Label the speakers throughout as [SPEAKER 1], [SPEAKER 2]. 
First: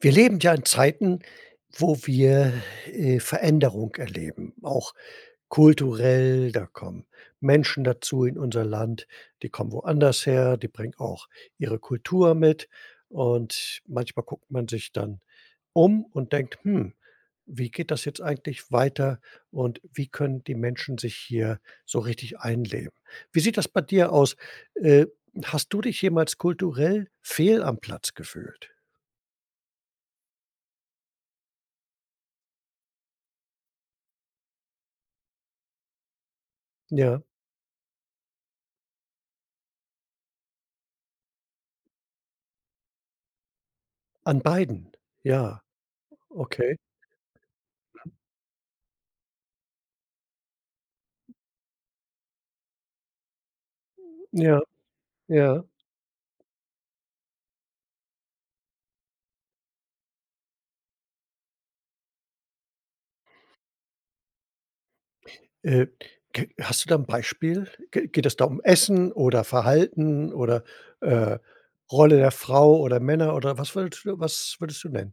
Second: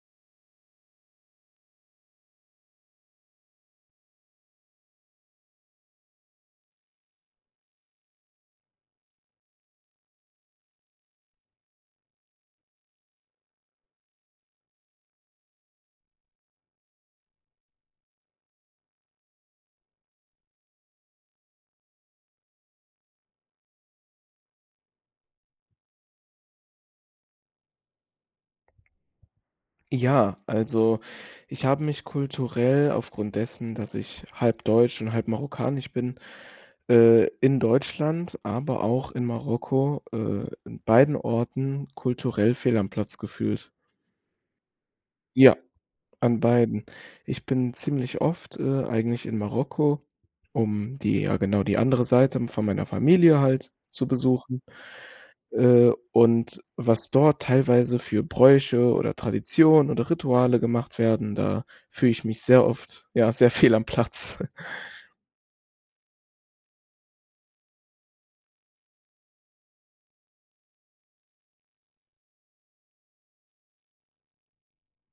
[SPEAKER 1] Wir leben ja in Zeiten, wo wir, äh, Veränderung erleben, auch kulturell, da kommen Menschen dazu in unser Land, die kommen woanders her, die bringen auch ihre Kultur mit. Und, manchmal guckt man sich dann um und denkt: „Hm, wie geht das jetzt eigentlich weiter und wie können die Menschen sich hier so richtig einleben?“ Wie sieht das bei dir aus? Äh, hast du dich jemals kulturell fehl am Platz gefühlt?
[SPEAKER 2] Ja, also, ich habe mich kulturell aufgrund dessen, dass ich halb deutsch und halb marokkanisch bin,
[SPEAKER 1] Ja.
[SPEAKER 2] äh, in Deutschland, aber auch in Marokko, äh, in beiden Orten kulturell fehl am Platz gefühlt.
[SPEAKER 1] An beiden?
[SPEAKER 2] Ja,
[SPEAKER 1] Ja,
[SPEAKER 2] an
[SPEAKER 1] okay.
[SPEAKER 2] beiden. Ich bin
[SPEAKER 1] Hm.
[SPEAKER 2] ziemlich oft, äh, eigentlich in Marokko, um die ja, genau, die andere Seite von meiner Familie halt zu
[SPEAKER 1] Ja,
[SPEAKER 2] besuchen,
[SPEAKER 1] ja.
[SPEAKER 2] äh, und was dort teilweise für Bräuche oder Traditionen oder Rituale gemacht werden, da fühle ich mich sehr oft ja sehr fehl am Platz.
[SPEAKER 1] Äh, g hast du da 'n Beispiel? G geht es da um Essen oder Verhalten oder, äh, Rolle der Frau oder Männer oder was willst was würdest du nennen?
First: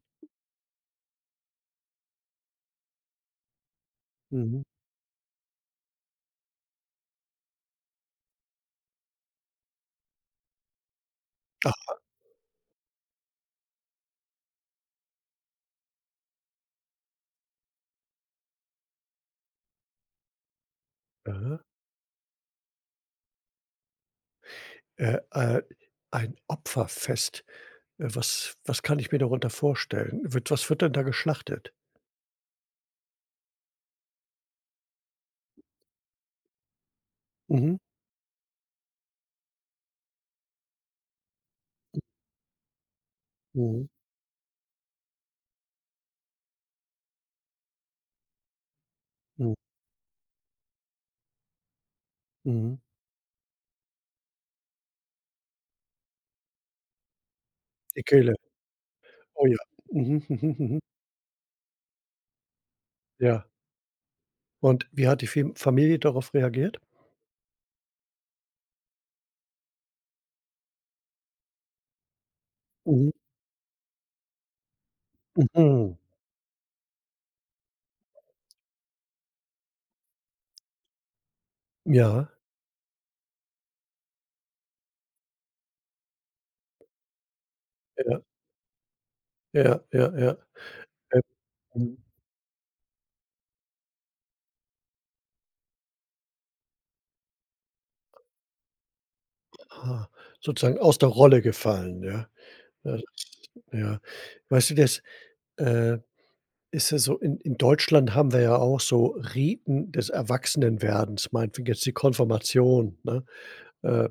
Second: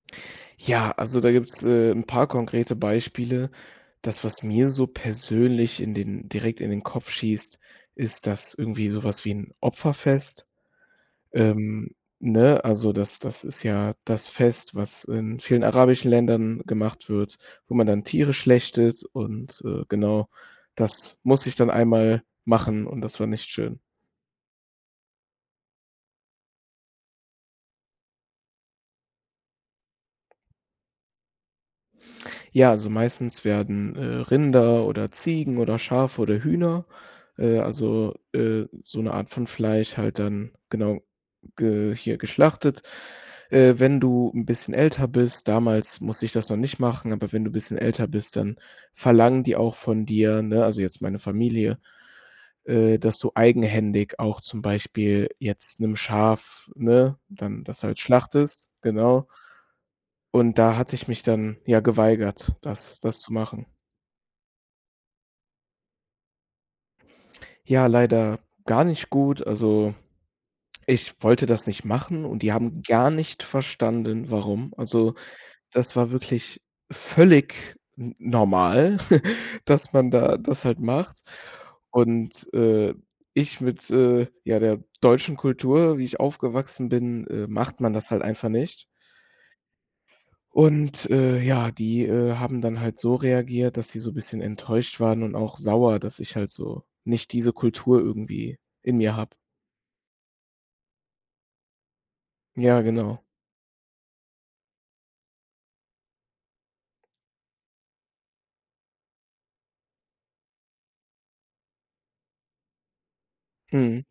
[SPEAKER 2] Ja, also, da gibt's, äh, 'n paar konkrete Beispiele. Das, was
[SPEAKER 1] Mhm.
[SPEAKER 2] mir so persönlich in den direkt in den Kopf schießt, ist das irgendwie so was wie 'n Opferfest, ähm,
[SPEAKER 1] Aha.
[SPEAKER 2] ne? Also, das das ist ja das Fest, was in vielen arabischen Ländern gemacht wird, wo man dann Tiere schlachtet und, äh, genau. Das musste ich
[SPEAKER 1] Ah.
[SPEAKER 2] dann 1. Mal machen und das war nicht schön.
[SPEAKER 1] Äh äh, ein Opferfest, äh, was was kann ich mir darunter vorstellen? Wird was wird denn da geschlachtet?
[SPEAKER 2] Ja, also meistens werden, äh, Rinder oder Ziegen oder Schafe oder Hühner, äh,
[SPEAKER 1] Mhm.
[SPEAKER 2] also, äh, so 'ne Art von Fleisch halt dann genau, ge hier geschlachtet. Äh,
[SPEAKER 1] Mhm.
[SPEAKER 2] wenn du 'n bisschen älter bist- damals musste ich das noch nicht machen- aber wenn du bisschen älter bist, dann verlangen
[SPEAKER 1] Hm.
[SPEAKER 2] die auch von dir, ne, also jetzt meine Familie,
[SPEAKER 1] Mhm.
[SPEAKER 2] äh, dass du eigenhändig auch zum Beispiel jetzt 'nem Schaf ne, dann das halt
[SPEAKER 1] Die Kehle?
[SPEAKER 2] schlachtest, genau.
[SPEAKER 1] Oh ja. Mhm, mhm,
[SPEAKER 2] Und da
[SPEAKER 1] mhm.
[SPEAKER 2] hatte ich mich dann, ja, geweigert, das das zu
[SPEAKER 1] Ja.
[SPEAKER 2] machen.
[SPEAKER 1] Und, wie hat die Firm Familie darauf reagiert?
[SPEAKER 2] Ja, leider gar nicht gut. Also, ich wollte das nicht machen und die haben gar
[SPEAKER 1] Mhm.
[SPEAKER 2] nicht verstanden, warum. Also, das
[SPEAKER 1] Mhm.
[SPEAKER 2] war wirklich völlig n normal, dass man da das halt macht
[SPEAKER 1] Ja.
[SPEAKER 2] und, äh, ich mit, äh, ja, der deutschen Kultur, wie ich aufgewachsen bin äh, macht man das
[SPEAKER 1] Ja.
[SPEAKER 2] halt einfach nicht.
[SPEAKER 1] Ja, ja, ja.
[SPEAKER 2] Und,
[SPEAKER 1] Äh,
[SPEAKER 2] äh, ja,
[SPEAKER 1] mhm.
[SPEAKER 2] die, äh, haben dann halt so reagiert, dass sie so bisschen enttäuscht waren und auch sauer, dass ich halt so nicht diese Kultur irgendwie in mir habe.
[SPEAKER 1] Ah. Sozusagen aus der Rolle gefallen, ja.
[SPEAKER 2] Ja,
[SPEAKER 1] Ja.
[SPEAKER 2] genau.
[SPEAKER 1] Ja. Weißt du, das, äh, ist ja so, in in Deutschland haben wir ja auch so Riten des Erwachsenwerdens, meinetwegen jetzt die Konfirmation, ne,
[SPEAKER 2] Mhm.
[SPEAKER 1] äh,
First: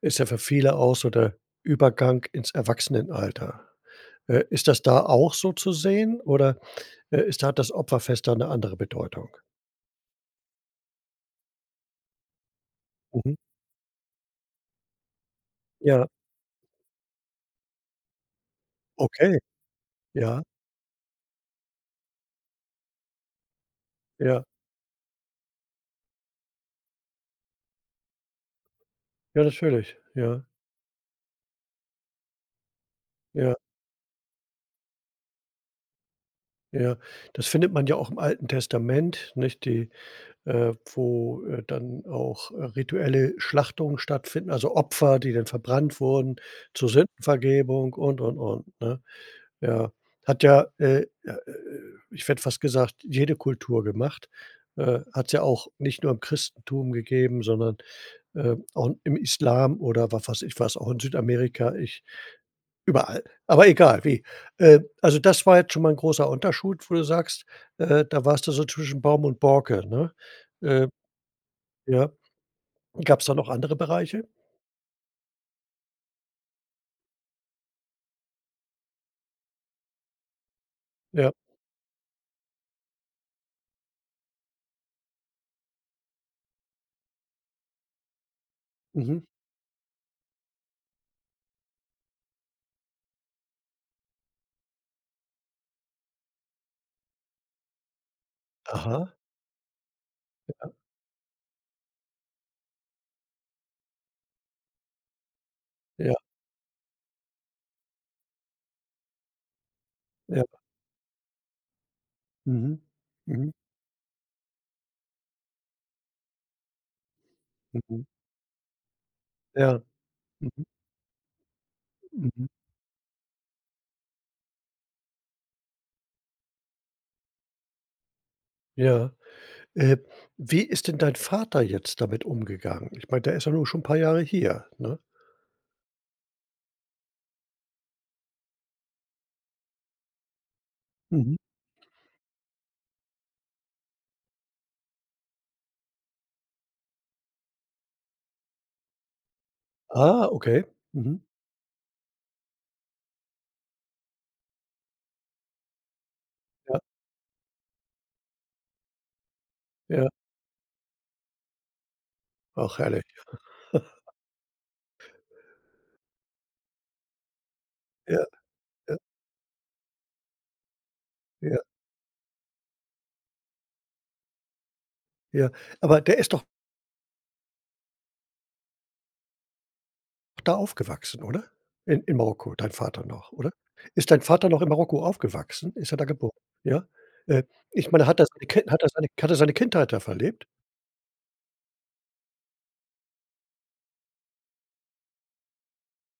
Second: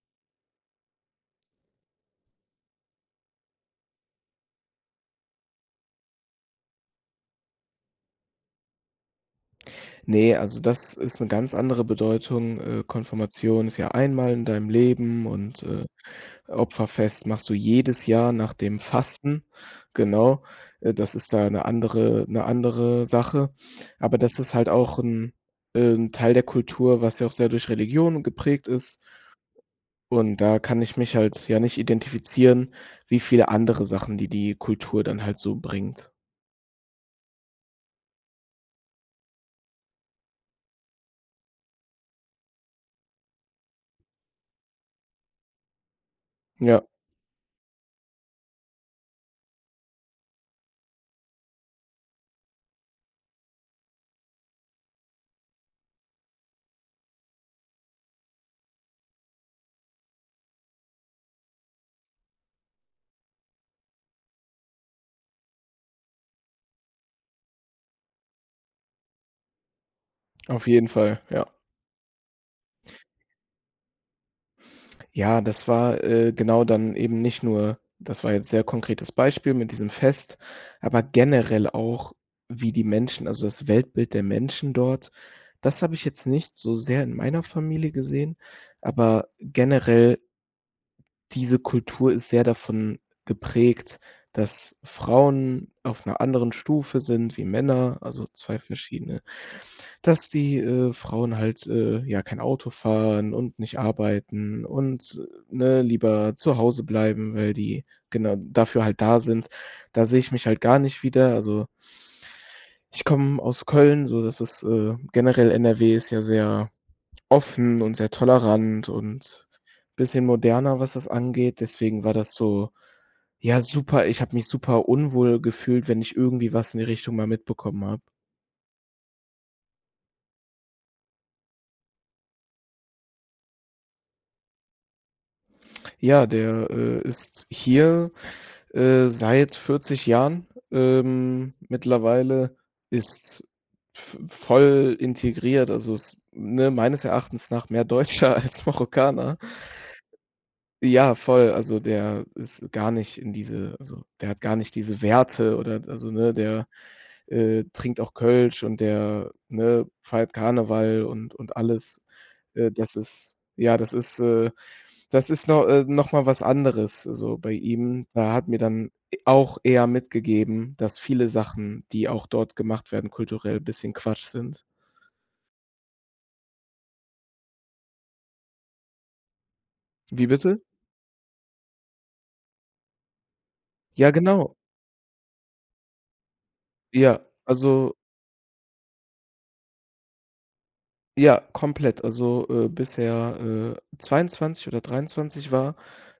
[SPEAKER 1] ist ja für viele auch so der Übergang ins Erwachsenenalter. Äh, ist das da auch so zu sehen oder, äh, ist hat das Opferfest da 'ne andere Bedeutung?
[SPEAKER 2] Ne, also das ist 'ne ganz andere Bedeutung, äh,
[SPEAKER 1] Mhm.
[SPEAKER 2] Konfirmation ist ja einmal in deinem Leben und, äh,
[SPEAKER 1] Ja.
[SPEAKER 2] Opferfest machst du jedes Jahr nach dem
[SPEAKER 1] Okay.
[SPEAKER 2] Fasten, genau.
[SPEAKER 1] Ja.
[SPEAKER 2] Äh, das ist da 'ne andere 'ne andere Sache. Aber das
[SPEAKER 1] Ja.
[SPEAKER 2] ist halt auch 'n äh, 'n Teil der Kultur, was ja auch sehr durch Religion geprägt ist
[SPEAKER 1] Ja, natürlich,
[SPEAKER 2] und
[SPEAKER 1] ja.
[SPEAKER 2] da kann ich mich halt, ja, nicht identifizieren, wie viele
[SPEAKER 1] Ja.
[SPEAKER 2] andere Sachen, die, die Kultur dann halt so bringt.
[SPEAKER 1] Ja, das findet man ja auch im Alten Testament, nicht, die, äh wo, äh, dann auch, äh, rituelle Schlachtungen stattfinden, also Opfer, die dann verbrannt wurden
[SPEAKER 2] Ja.
[SPEAKER 1] zur Sündenvergebung und, und, und, ne? Ja. Hat ja, äh, ja, äh, äh ich hätte fast gesagt, jede Kultur gemacht. Äh, hat's ja auch nicht nur im Christentum gegeben, sondern, äh, auch im Islam oder wa weiß ich, was auch in Südamerika ich überall. Aber egal wie. Äh, also das war jetzt schon mal 'n großer Unterschied, wo du sagst, äh, da warst du so zwischen Baum und Borke, ne?
[SPEAKER 2] Auf
[SPEAKER 1] Äh.
[SPEAKER 2] jeden Fall, ja.
[SPEAKER 1] Ja. Gab's da noch andere Bereiche?
[SPEAKER 2] Ja, das war, äh, genau dann eben nicht nur das war jetzt sehr konkretes Beispiel mit diesem Fest, aber
[SPEAKER 1] Ja.
[SPEAKER 2] generell auch, wie die Menschen, also das Weltbild der Menschen dort, das habe ich jetzt nicht so sehr in meiner Familie gesehen,
[SPEAKER 1] Mhm.
[SPEAKER 2] aber generell Diese Kultur ist sehr davon geprägt, dass Frauen auf 'ner anderen Stufe sind wie Männer, also zwei
[SPEAKER 1] Aha.
[SPEAKER 2] verschiedene. Dass die,
[SPEAKER 1] [unintelligible]
[SPEAKER 2] äh, Frauen halt, äh, ja, kein Auto fahren und nicht arbeiten und, äh, ne,
[SPEAKER 1] Ja.
[SPEAKER 2] lieber zu Hause bleiben, weil die genau dafür halt da sind. Da sehe ich
[SPEAKER 1] Ja.
[SPEAKER 2] mich halt gar nicht wieder. Also
[SPEAKER 1] Mhm,
[SPEAKER 2] ich komme
[SPEAKER 1] mhm.
[SPEAKER 2] aus Köln so, das ist, äh generell NRW ist ja sehr offen und
[SPEAKER 1] Mhm.
[SPEAKER 2] sehr tolerant und
[SPEAKER 1] Ja.
[SPEAKER 2] bisschen
[SPEAKER 1] Mhm.
[SPEAKER 2] moderner, was das angeht, deswegen war das
[SPEAKER 1] Mhm.
[SPEAKER 2] so, ja, super ich habe mich super unwohl gefühlt, wenn ich irgendwie was in die Richtung mal mitbekommen habe.
[SPEAKER 1] Ja. Ähm, wie ist denn dein Vater jetzt damit umgegangen? Ich meine, der ist ja nun schon 'n paar Jahre hier, ne?
[SPEAKER 2] Ja, der, äh, ist hier, äh, seit 40 Jahren,
[SPEAKER 1] Mhm.
[SPEAKER 2] ähm, mittlerweile, ist v voll integriert, also, ist, ne, meines Erachtens nach mehr Deutscher als Marokkaner.
[SPEAKER 1] Ah, okay,
[SPEAKER 2] Ja,
[SPEAKER 1] mhm.
[SPEAKER 2] voll, also der ist gar nicht in diese also, der hat gar nicht diese Werte oder d also ne, der,
[SPEAKER 1] Ja.
[SPEAKER 2] äh, trinkt auch Kölsch und der, ne,
[SPEAKER 1] Ja.
[SPEAKER 2] feiert Karneval und und alles. Äh,
[SPEAKER 1] Ach
[SPEAKER 2] das
[SPEAKER 1] herrlich.
[SPEAKER 2] ist ja, das ist, äh, das ist no äh, noch mal was anderes so bei ihm.
[SPEAKER 1] Ja.
[SPEAKER 2] Da hat mir dann
[SPEAKER 1] Ja.
[SPEAKER 2] e auch er mitgegeben, dass viele
[SPEAKER 1] Ja.
[SPEAKER 2] Sachen, die auch dort gemacht werden kulturell, bisschen Quatsch sind.
[SPEAKER 1] Ja. Aber, der ist doch
[SPEAKER 2] Wie
[SPEAKER 1] da
[SPEAKER 2] bitte?
[SPEAKER 1] aufgewachsen, oder? I in Marokko, dein Vater noch, oder? Ist
[SPEAKER 2] Ja,
[SPEAKER 1] dein Vater
[SPEAKER 2] genau.
[SPEAKER 1] noch in Marokko aufgewachsen? Ist er da geboren? Ja?
[SPEAKER 2] Ja,
[SPEAKER 1] Äh, ich
[SPEAKER 2] also
[SPEAKER 1] meine, hat der sei Kin hat er seine K hat er seine Kindheit da verlebt?
[SPEAKER 2] Ja, komplett, also, äh, bis er, äh, 22 oder 23 war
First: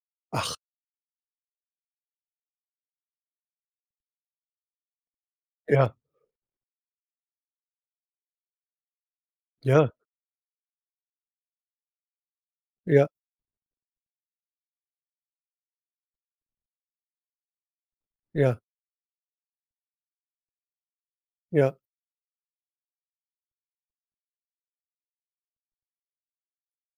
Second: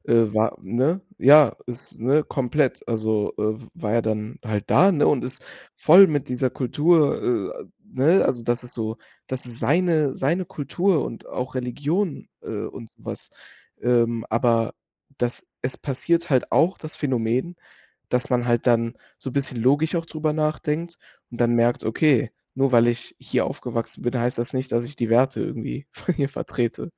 [SPEAKER 2] äh,
[SPEAKER 1] Ach.
[SPEAKER 2] war, ne, ja, ist, ne, komplett, also, äh, war er dann halt da, ne, und ist
[SPEAKER 1] Ja.
[SPEAKER 2] voll mit dieser Kultur, äh ne, also das ist so das ist
[SPEAKER 1] Ja.
[SPEAKER 2] seine seine Kultur und auch Religion, äh, und
[SPEAKER 1] Ja.
[SPEAKER 2] sowas. Ähm, aber das es passiert halt auch das Phänomen, dass man
[SPEAKER 1] Ja.
[SPEAKER 2] halt dann so bisschen logisch auch drüber nachdenkt und dann
[SPEAKER 1] Ja.
[SPEAKER 2] merkt: „Okay, nur weil ich hier aufgewachsen bin, heißt das nicht, dass ich die Werte irgendwie von hier vertrete.“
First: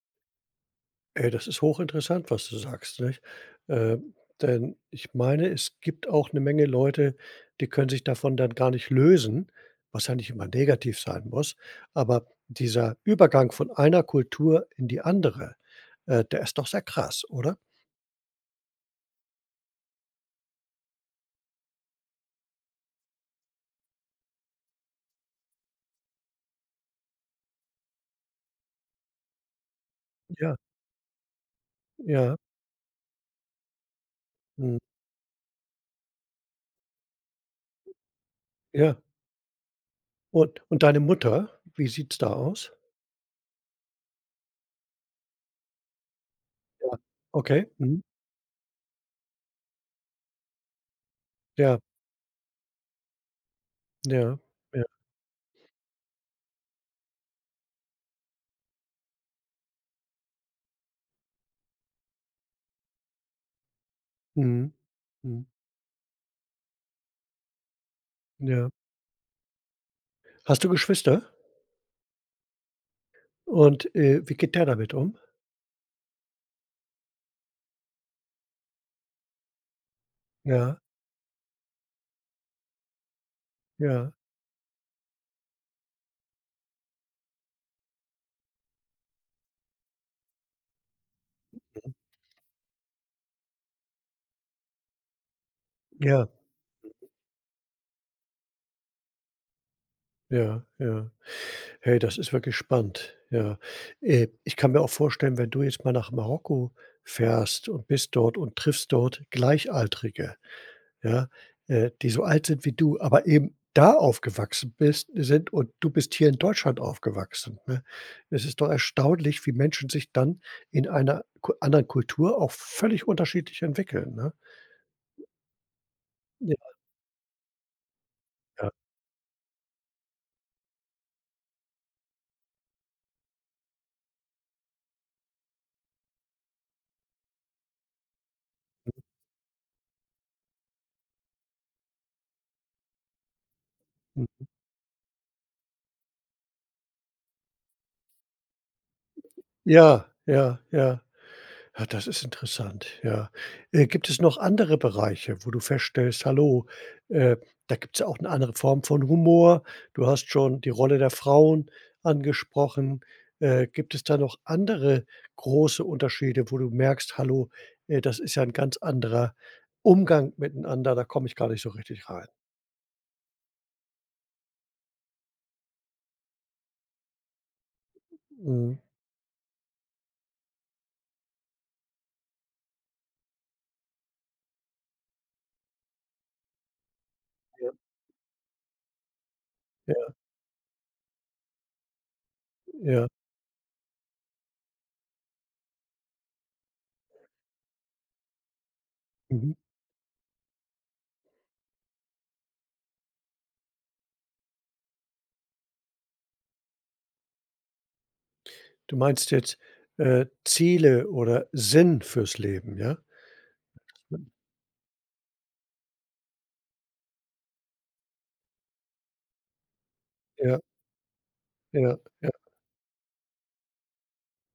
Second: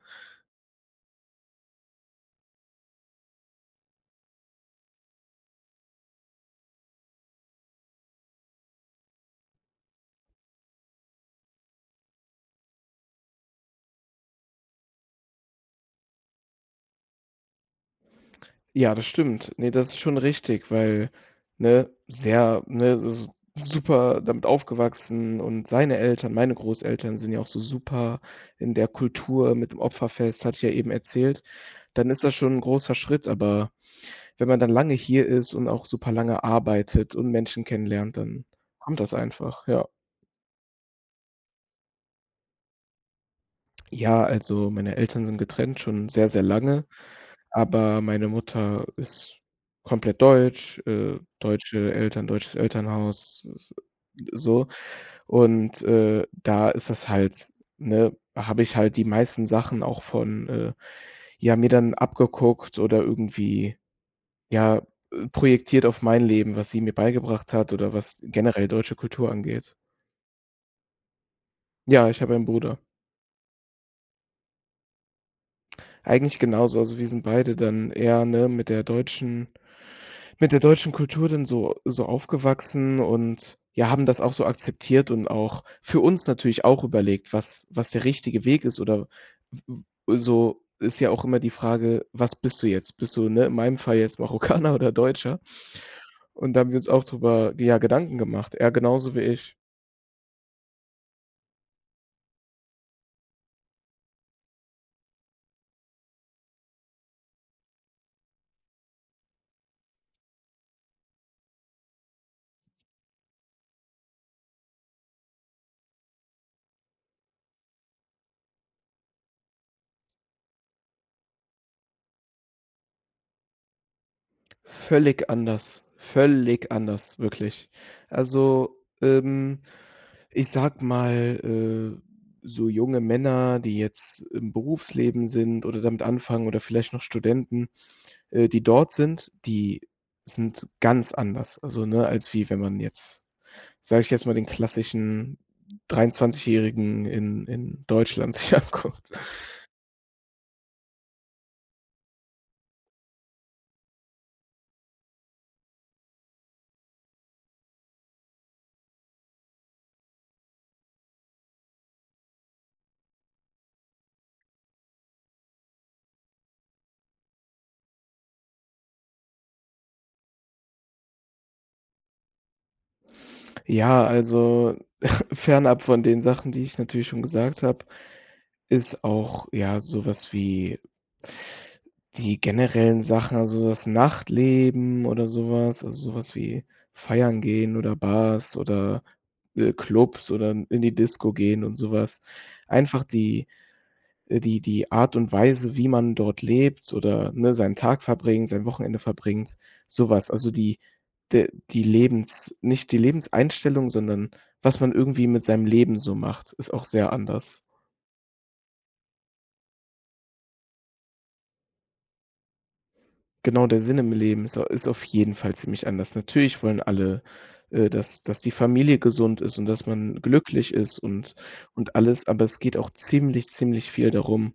[SPEAKER 1] Ey, das ist hoch interessant, was du sagst, nicht? Ähm, denn ich meine, es gibt auch eine Menge Leute, die können sich davon dann gar nicht lösen, was ja nicht immer negativ sein muss. Aber dieser Übergang von einer Kultur in die andere, äh, der ist doch sehr krass, oder?
[SPEAKER 2] Ja, das stimmt. Ne, das ist schon richtig, weil ne? Sehr, ne s super damit aufgewachsen und seine Eltern, meine Großeltern sind ja auch so super in der Kultur mit dem Opferfest, hatte
[SPEAKER 1] Ja.
[SPEAKER 2] ich ja eben erzählt, dann ist das
[SPEAKER 1] Ja.
[SPEAKER 2] schon 'n großer Schritt, aber wenn man dann
[SPEAKER 1] Mhm.
[SPEAKER 2] lange hier ist und auch super lange arbeitet und Menschen kennenlernt, dann
[SPEAKER 1] Ja.
[SPEAKER 2] kommt das einfach, ja.
[SPEAKER 1] Und und deine Mutter? Wie sieht's da aus?
[SPEAKER 2] Ja, also meine Eltern sind getrennt, schon sehr, sehr lange,
[SPEAKER 1] Ja. Okay.
[SPEAKER 2] aber
[SPEAKER 1] Mhm.
[SPEAKER 2] meine Mutter ist komplett deutsch, äh,
[SPEAKER 1] Ja.
[SPEAKER 2] deutsche Eltern, deutsches Elternhaus, s
[SPEAKER 1] Ja.
[SPEAKER 2] so.
[SPEAKER 1] Ja.
[SPEAKER 2] Und, äh, da ist das halt, ne, habe ich halt die meisten Sachen auch von, äh, ja, mir dann abgeguckt oder irgendwie
[SPEAKER 1] Mhm.
[SPEAKER 2] ja, äh,
[SPEAKER 1] Mhm.
[SPEAKER 2] projektiert auf mein Leben, was sie mir beigebracht hat oder was generell
[SPEAKER 1] Ja.
[SPEAKER 2] deutsche Kultur angeht.
[SPEAKER 1] Hast du Geschwister?
[SPEAKER 2] Ja, ich habe einen Bruder.
[SPEAKER 1] Und, äh, wie geht der damit um?
[SPEAKER 2] Eigentlich genauso. Also wir sind beide dann eher, ne, mit der deutschen mit der
[SPEAKER 1] Ja.
[SPEAKER 2] deutschen Kultur dann so so aufgewachsen und, ja, haben
[SPEAKER 1] Ja.
[SPEAKER 2] das auch so akzeptiert und auch für uns natürlich auch überlegt, was was der richtige Weg ist oder w w so, ist ja auch immer die Frage: „Was bist du jetzt? Bist du, ne, in meinem Fall jetzt Marokkaner oder Deutscher?“
[SPEAKER 1] Ja.
[SPEAKER 2] Und da haben wir uns auch darüber, ja, Gedanken gemacht. Er genauso wie ich.
[SPEAKER 1] Ja, ja. Hey, das ist wirklich spannend, ja. Äh, ich kann mir auch vorstellen, wenn du jetzt mal nach Marokko fährst und bist dort und triffst dort Gleichaltrige, ja, äh, die so alt sind wie du, aber eben da aufgewachsen bist sind und du bist hier in Deutschland aufgewachsen, ne? Es ist doch erstaunlich, wie Menschen sich dann in einer Ku anderen Kultur auch völlig unterschiedlich entwickeln, ne?
[SPEAKER 2] Völlig anders,
[SPEAKER 1] Ja.
[SPEAKER 2] völlig anders, wirklich.
[SPEAKER 1] Ja.
[SPEAKER 2] Also, ähm, ich sage mal, äh, so junge Männer, die jetzt im Berufsleben sind oder damit anfangen oder vielleicht noch Studenten, äh, die dort
[SPEAKER 1] Mhm.
[SPEAKER 2] sind, die sind ganz anders. Also, ne, als wie wenn man jetzt, sage ich jetzt mal,
[SPEAKER 1] Mhm.
[SPEAKER 2] den klassischen 23- Jährigen in in Deutschland sich anguckt.
[SPEAKER 1] Ja, ja, ja. Ja, das ist interessant, ja. Äh, gibt es noch andere Bereiche, wo du feststellst: „Hallo, äh, da gibt's ja auch 'ne andere Form von Humor.“ Du hast schon die Rolle der Frauen angesprochen. Äh, gibt es da noch andere große Unterschiede, wo du merkst: „Hallo, äh, das ist ja 'n ganz anderer Umgang miteinander, da komme ich gar nicht so richtig rein?“
[SPEAKER 2] Ja, also fernab von den Sachen, die ich natürlich schon gesagt habe,
[SPEAKER 1] Mhm.
[SPEAKER 2] ist auch, ja, sowas wie die generellen Sachen, also das Nachtleben oder sowas, also sowas wie Feiern
[SPEAKER 1] Ja.
[SPEAKER 2] gehen oder Bars oder, äh,
[SPEAKER 1] Ja.
[SPEAKER 2] Clubs oder in in die Disco gehen und sowas. Einfach
[SPEAKER 1] Ja.
[SPEAKER 2] die, äh, die die Art und Weise, wie man dort lebt oder, ne, seinen Tag verbringt, sein Wochenende verbringt,
[SPEAKER 1] Mhm.
[SPEAKER 2] so was. Also, die de die Lebens nicht die Lebenseinstellung, sondern was man irgendwie mit seinem Leben so macht, ist auch sehr anders.
[SPEAKER 1] Du meinst jetzt, äh, Ziele oder Sinn fürs Leben, ja?
[SPEAKER 2] Genau der Sinn im
[SPEAKER 1] Spannend.
[SPEAKER 2] Leben ist au ist auf jeden Fall ziemlich anders. Natürlich wollen alle, äh, dass dass die Familie gesund ist und dass man
[SPEAKER 1] Ja.
[SPEAKER 2] glücklich ist und und
[SPEAKER 1] Ja,
[SPEAKER 2] alles.
[SPEAKER 1] ja.
[SPEAKER 2] Aber es geht auch ziemlich, ziemlich viel darum,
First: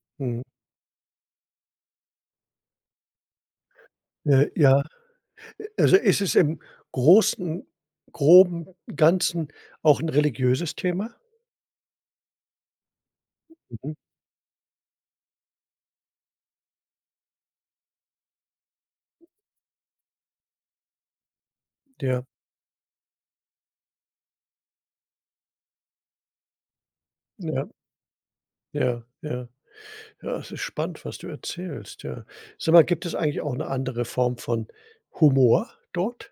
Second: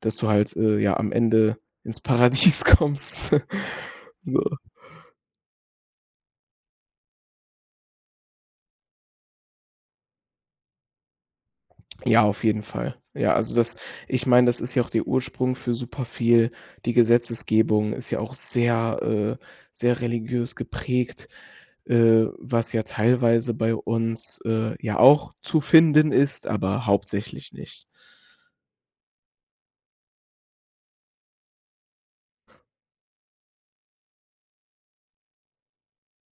[SPEAKER 2] dass du
[SPEAKER 1] Mhm.
[SPEAKER 2] halt, äh, ja am Ende ins Paradies kommst. So.
[SPEAKER 1] Äh, ja. Äh, also ist es im großen groben Ganzen auch 'n religiöses Thema?
[SPEAKER 2] Ja, auf jeden Fall. Ja, also das
[SPEAKER 1] Mhm.
[SPEAKER 2] ich meine, das ist ja auch der Ursprung für superviel. Die Gesetzesgebung ist ja auch sehr, äh, sehr religiös geprägt,
[SPEAKER 1] Ja.
[SPEAKER 2] äh, was ja teilweise bei uns, äh, ja auch zu finden ist, aber hauptsächlich
[SPEAKER 1] Ja.
[SPEAKER 2] nicht.
[SPEAKER 1] Ja, ja. Ja, es ist spannend, was du erzählst, ja. Sag mal, gibt es eigentlich auch 'ne andere Form von Humor dort?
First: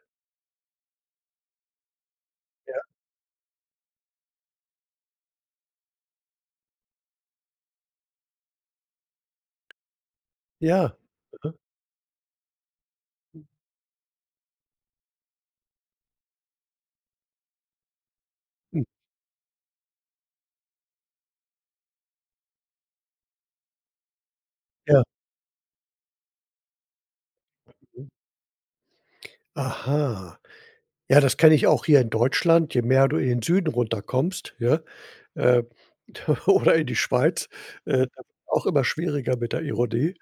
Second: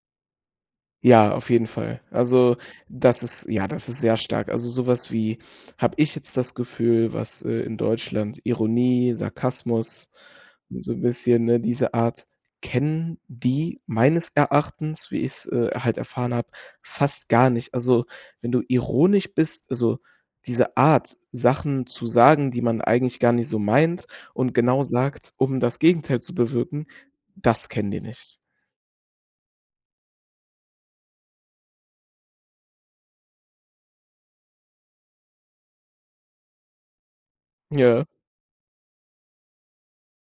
[SPEAKER 2] Ja, auf jeden Fall. Also
[SPEAKER 1] Ja.
[SPEAKER 2] das ist ja, das ist sehr stark. Also so was wie habe ich jetzt das Gefühl, was, äh, in Deutschland Ironie, Sarkasmus, so
[SPEAKER 1] Ja.
[SPEAKER 2] 'n bisschen
[SPEAKER 1] Mhm.
[SPEAKER 2] ne, diese Art kennen die meines Erachtens, wie ich's, äh, halt erfahren habe, fast gar nicht. Also, wenn du
[SPEAKER 1] Hm.
[SPEAKER 2] ironisch bist, also diese Art, Sachen zu sagen, die man eigentlich gar nicht so meint und genau
[SPEAKER 1] Ja.
[SPEAKER 2] sagt, um das Gegenteil zu bewirken, das kennen die
[SPEAKER 1] [unintelligible]
[SPEAKER 2] nicht.
[SPEAKER 1] Aha. Ja, das kenne ich auch hier in Deutschland, je mehr du in den Süden runterkommst, ja. Äh, oder in die Schweiz,
[SPEAKER 2] Ja.
[SPEAKER 1] äh, auch immer schwieriger mit der Ironie.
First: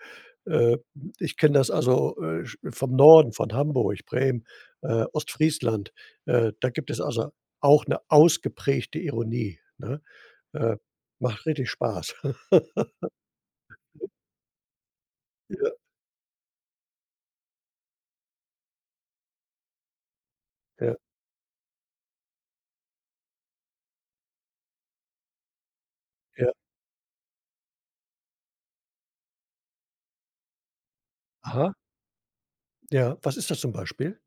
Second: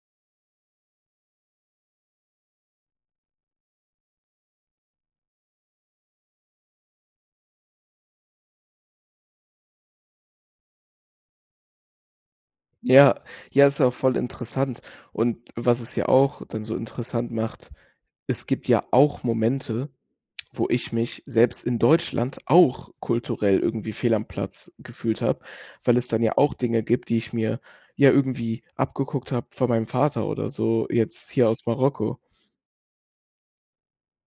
[SPEAKER 1] Äh, ich kenne das also, äh, sch vom Norden, von Hamburg, Bremen, äh, Ostfriesland, äh, da gibt es also auch 'ne ausgeprägte Ironie, ne? Äh, macht richtig Spaß.
[SPEAKER 2] Ja, ja, ist ja auch voll interessant. Und
[SPEAKER 1] Ja.
[SPEAKER 2] was es ja auch dann so interessant macht, es gibt ja auch Momente, wo ich
[SPEAKER 1] Ja.
[SPEAKER 2] mich selbst in Deutschland auch kulturell irgendwie fehl am Platz gefühlt habe, weil es dann ja
[SPEAKER 1] Ja.
[SPEAKER 2] auch Dinge gibt, die ich mir ja irgendwie abgeguckt habe von meinem Vater oder so jetzt hier aus
[SPEAKER 1] Aha.
[SPEAKER 2] Marokko.
[SPEAKER 1] Ja, was ist das zum Beispiel?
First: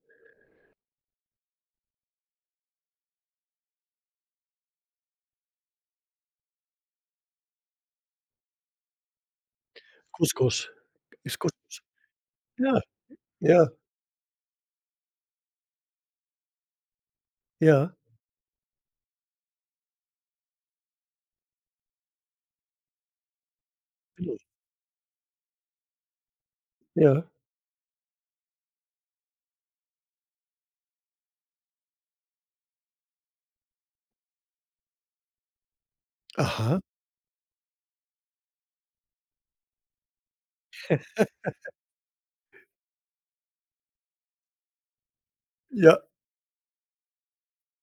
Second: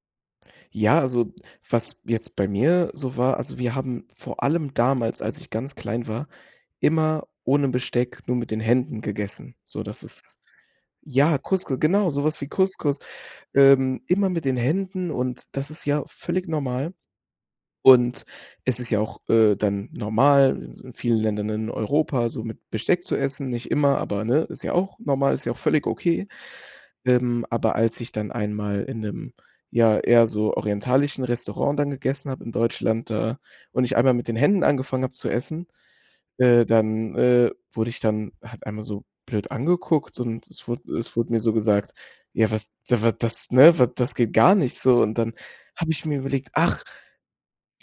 [SPEAKER 2] Ja, also was jetzt bei mir so war also wir haben vor allem damals, als ich ganz klein war, immer ohne Besteck nur mit den Händen gegessen, sodass es
[SPEAKER 1] Couscous,
[SPEAKER 2] ja,
[SPEAKER 1] ist
[SPEAKER 2] Couscou
[SPEAKER 1] Couscous?
[SPEAKER 2] genau so was wie
[SPEAKER 1] Ja,
[SPEAKER 2] Couscous,
[SPEAKER 1] ja.
[SPEAKER 2] ähm, immer mit den Händen und das ist ja völlig normal.
[SPEAKER 1] Ja.
[SPEAKER 2] Und es ist ja auch, äh, dann normal in s vielen Ländern in Europa so mit Besteck zu essen, nicht immer, aber,
[SPEAKER 1] [unintelligible]
[SPEAKER 2] ne, ist ja auch normal, ist ja auch völlig okay.
[SPEAKER 1] Ja.
[SPEAKER 2] Ähm, aber als ich dann einmal in 'nem, ja, eher so orientalischen Restaurant dann gegessen habe in Deutschland da und ich einmal mit den Händen angefangen habe zu essen, äh,
[SPEAKER 1] Aha.
[SPEAKER 2] dann, äh, wurde ich dann halt einmal so blöd angeguckt und es wurde es wurde mir so gesagt, ja was, da w das, ne, w das geht gar nicht so, und dann habe ich
[SPEAKER 1] Ja.
[SPEAKER 2] mir überlegt: „Ach,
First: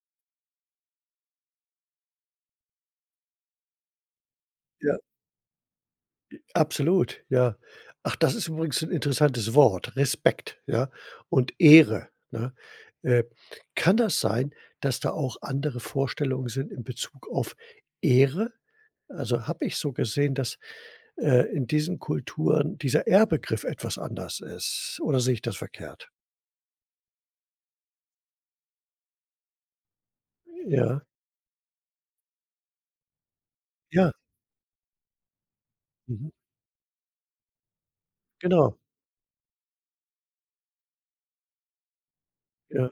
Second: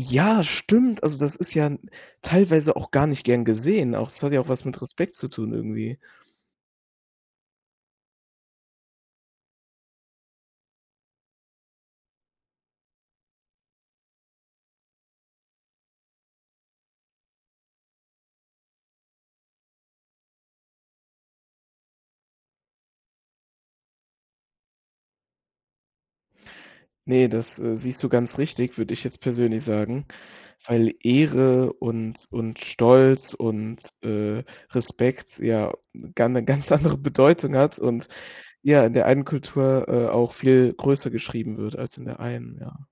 [SPEAKER 2] ja, stimmt“, also das ist ja 'n teilweise auch gar nicht gern gesehen, auch es hat ja auch was mit
[SPEAKER 1] Ja.
[SPEAKER 2] Respekt zu tun irgendwie.
[SPEAKER 1] J absolut, ja. Ach, das ist übrigens 'n interessantes Wort, Respekt, ja und Ehre, ne? Äh, kann das sein, dass da auch andere Vorstellungen sind in Bezug auf Ehre? Also, habe ich so gesehen, dass, äh, in diesen Kulturen dieser Ehrbegriff etwas anders ist oder sehe ich das verkehrt?
[SPEAKER 2] Ne, das, äh, siehst du ganz richtig, würde ich jetzt persönlich sagen, weil
[SPEAKER 1] Ja.
[SPEAKER 2] Ehre und und Stolz und,
[SPEAKER 1] Ja.
[SPEAKER 2] äh, Respekt ja 'ne
[SPEAKER 1] Mhm.
[SPEAKER 2] gan 'ne ganz andere Bedeutung hat und,
[SPEAKER 1] Genau.
[SPEAKER 2] ja, in der einen Kultur, äh, auch viel größer geschrieben wird als in der einen, ja.
[SPEAKER 1] Ja,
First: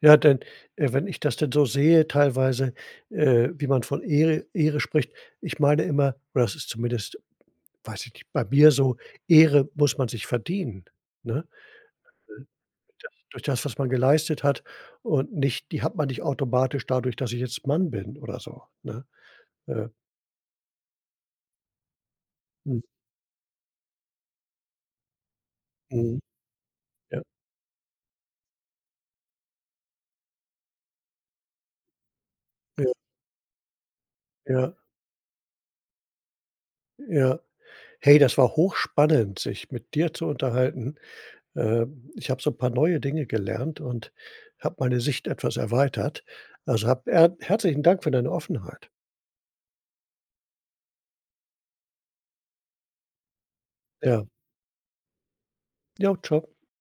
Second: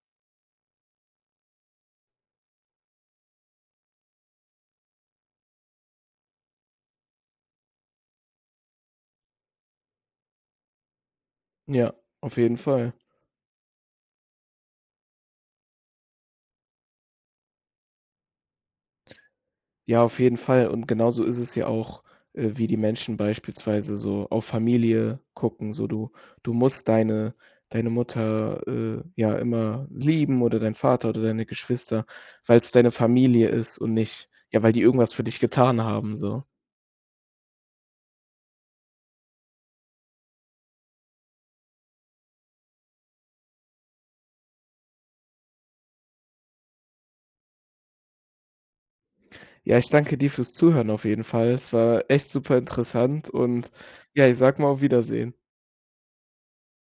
[SPEAKER 1] ja, dann wenn ich das denn so sehe teilweise, äh, wie man von Ehre Ehre spricht ich meine immer oder das ist zumindest, weiß ich nicht, bei mir so, Ehre muss man sich verdienen, ne? Ne?
[SPEAKER 2] Ja, auf jeden Fall.
[SPEAKER 1] [unintelligible] Durch das, was man geleistet hat und nicht die hat man nicht automatisch dadurch, dass ich jetzt Mann bin oder so, ne? Äh.
[SPEAKER 2] Ja, auf jeden Fall und genauso ist es ja auch, äh, wie die
[SPEAKER 1] Mhm.
[SPEAKER 2] Menschen beispielsweise so auf Familie gucken, so du
[SPEAKER 1] Mhm.
[SPEAKER 2] du musst
[SPEAKER 1] Ja.
[SPEAKER 2] deine deine Mutter, äh, ja immer lieben oder deinen Vater oder deine Geschwister, weil's deine
[SPEAKER 1] Ja.
[SPEAKER 2] Familie ist und nicht, ja,
[SPEAKER 1] Ja.
[SPEAKER 2] weil die irgendwas für dich getan haben so.
[SPEAKER 1] Ja. Hey, das war hochspannend, sich mit dir zu unterhalten. Ähm, ich habe so 'n paar neue Dinge gelernt und habe meine Sicht etwas erweitert. Also, hab er herzlichen Dank für deine Offenheit.
[SPEAKER 2] Ja, ich danke dir fürs Zuhören auf jeden Fall. Es war echt superinteressant und,
[SPEAKER 1] Ja.
[SPEAKER 2] ja, ich sage mal auf Wiedersehen.
[SPEAKER 1] Ja, tschau.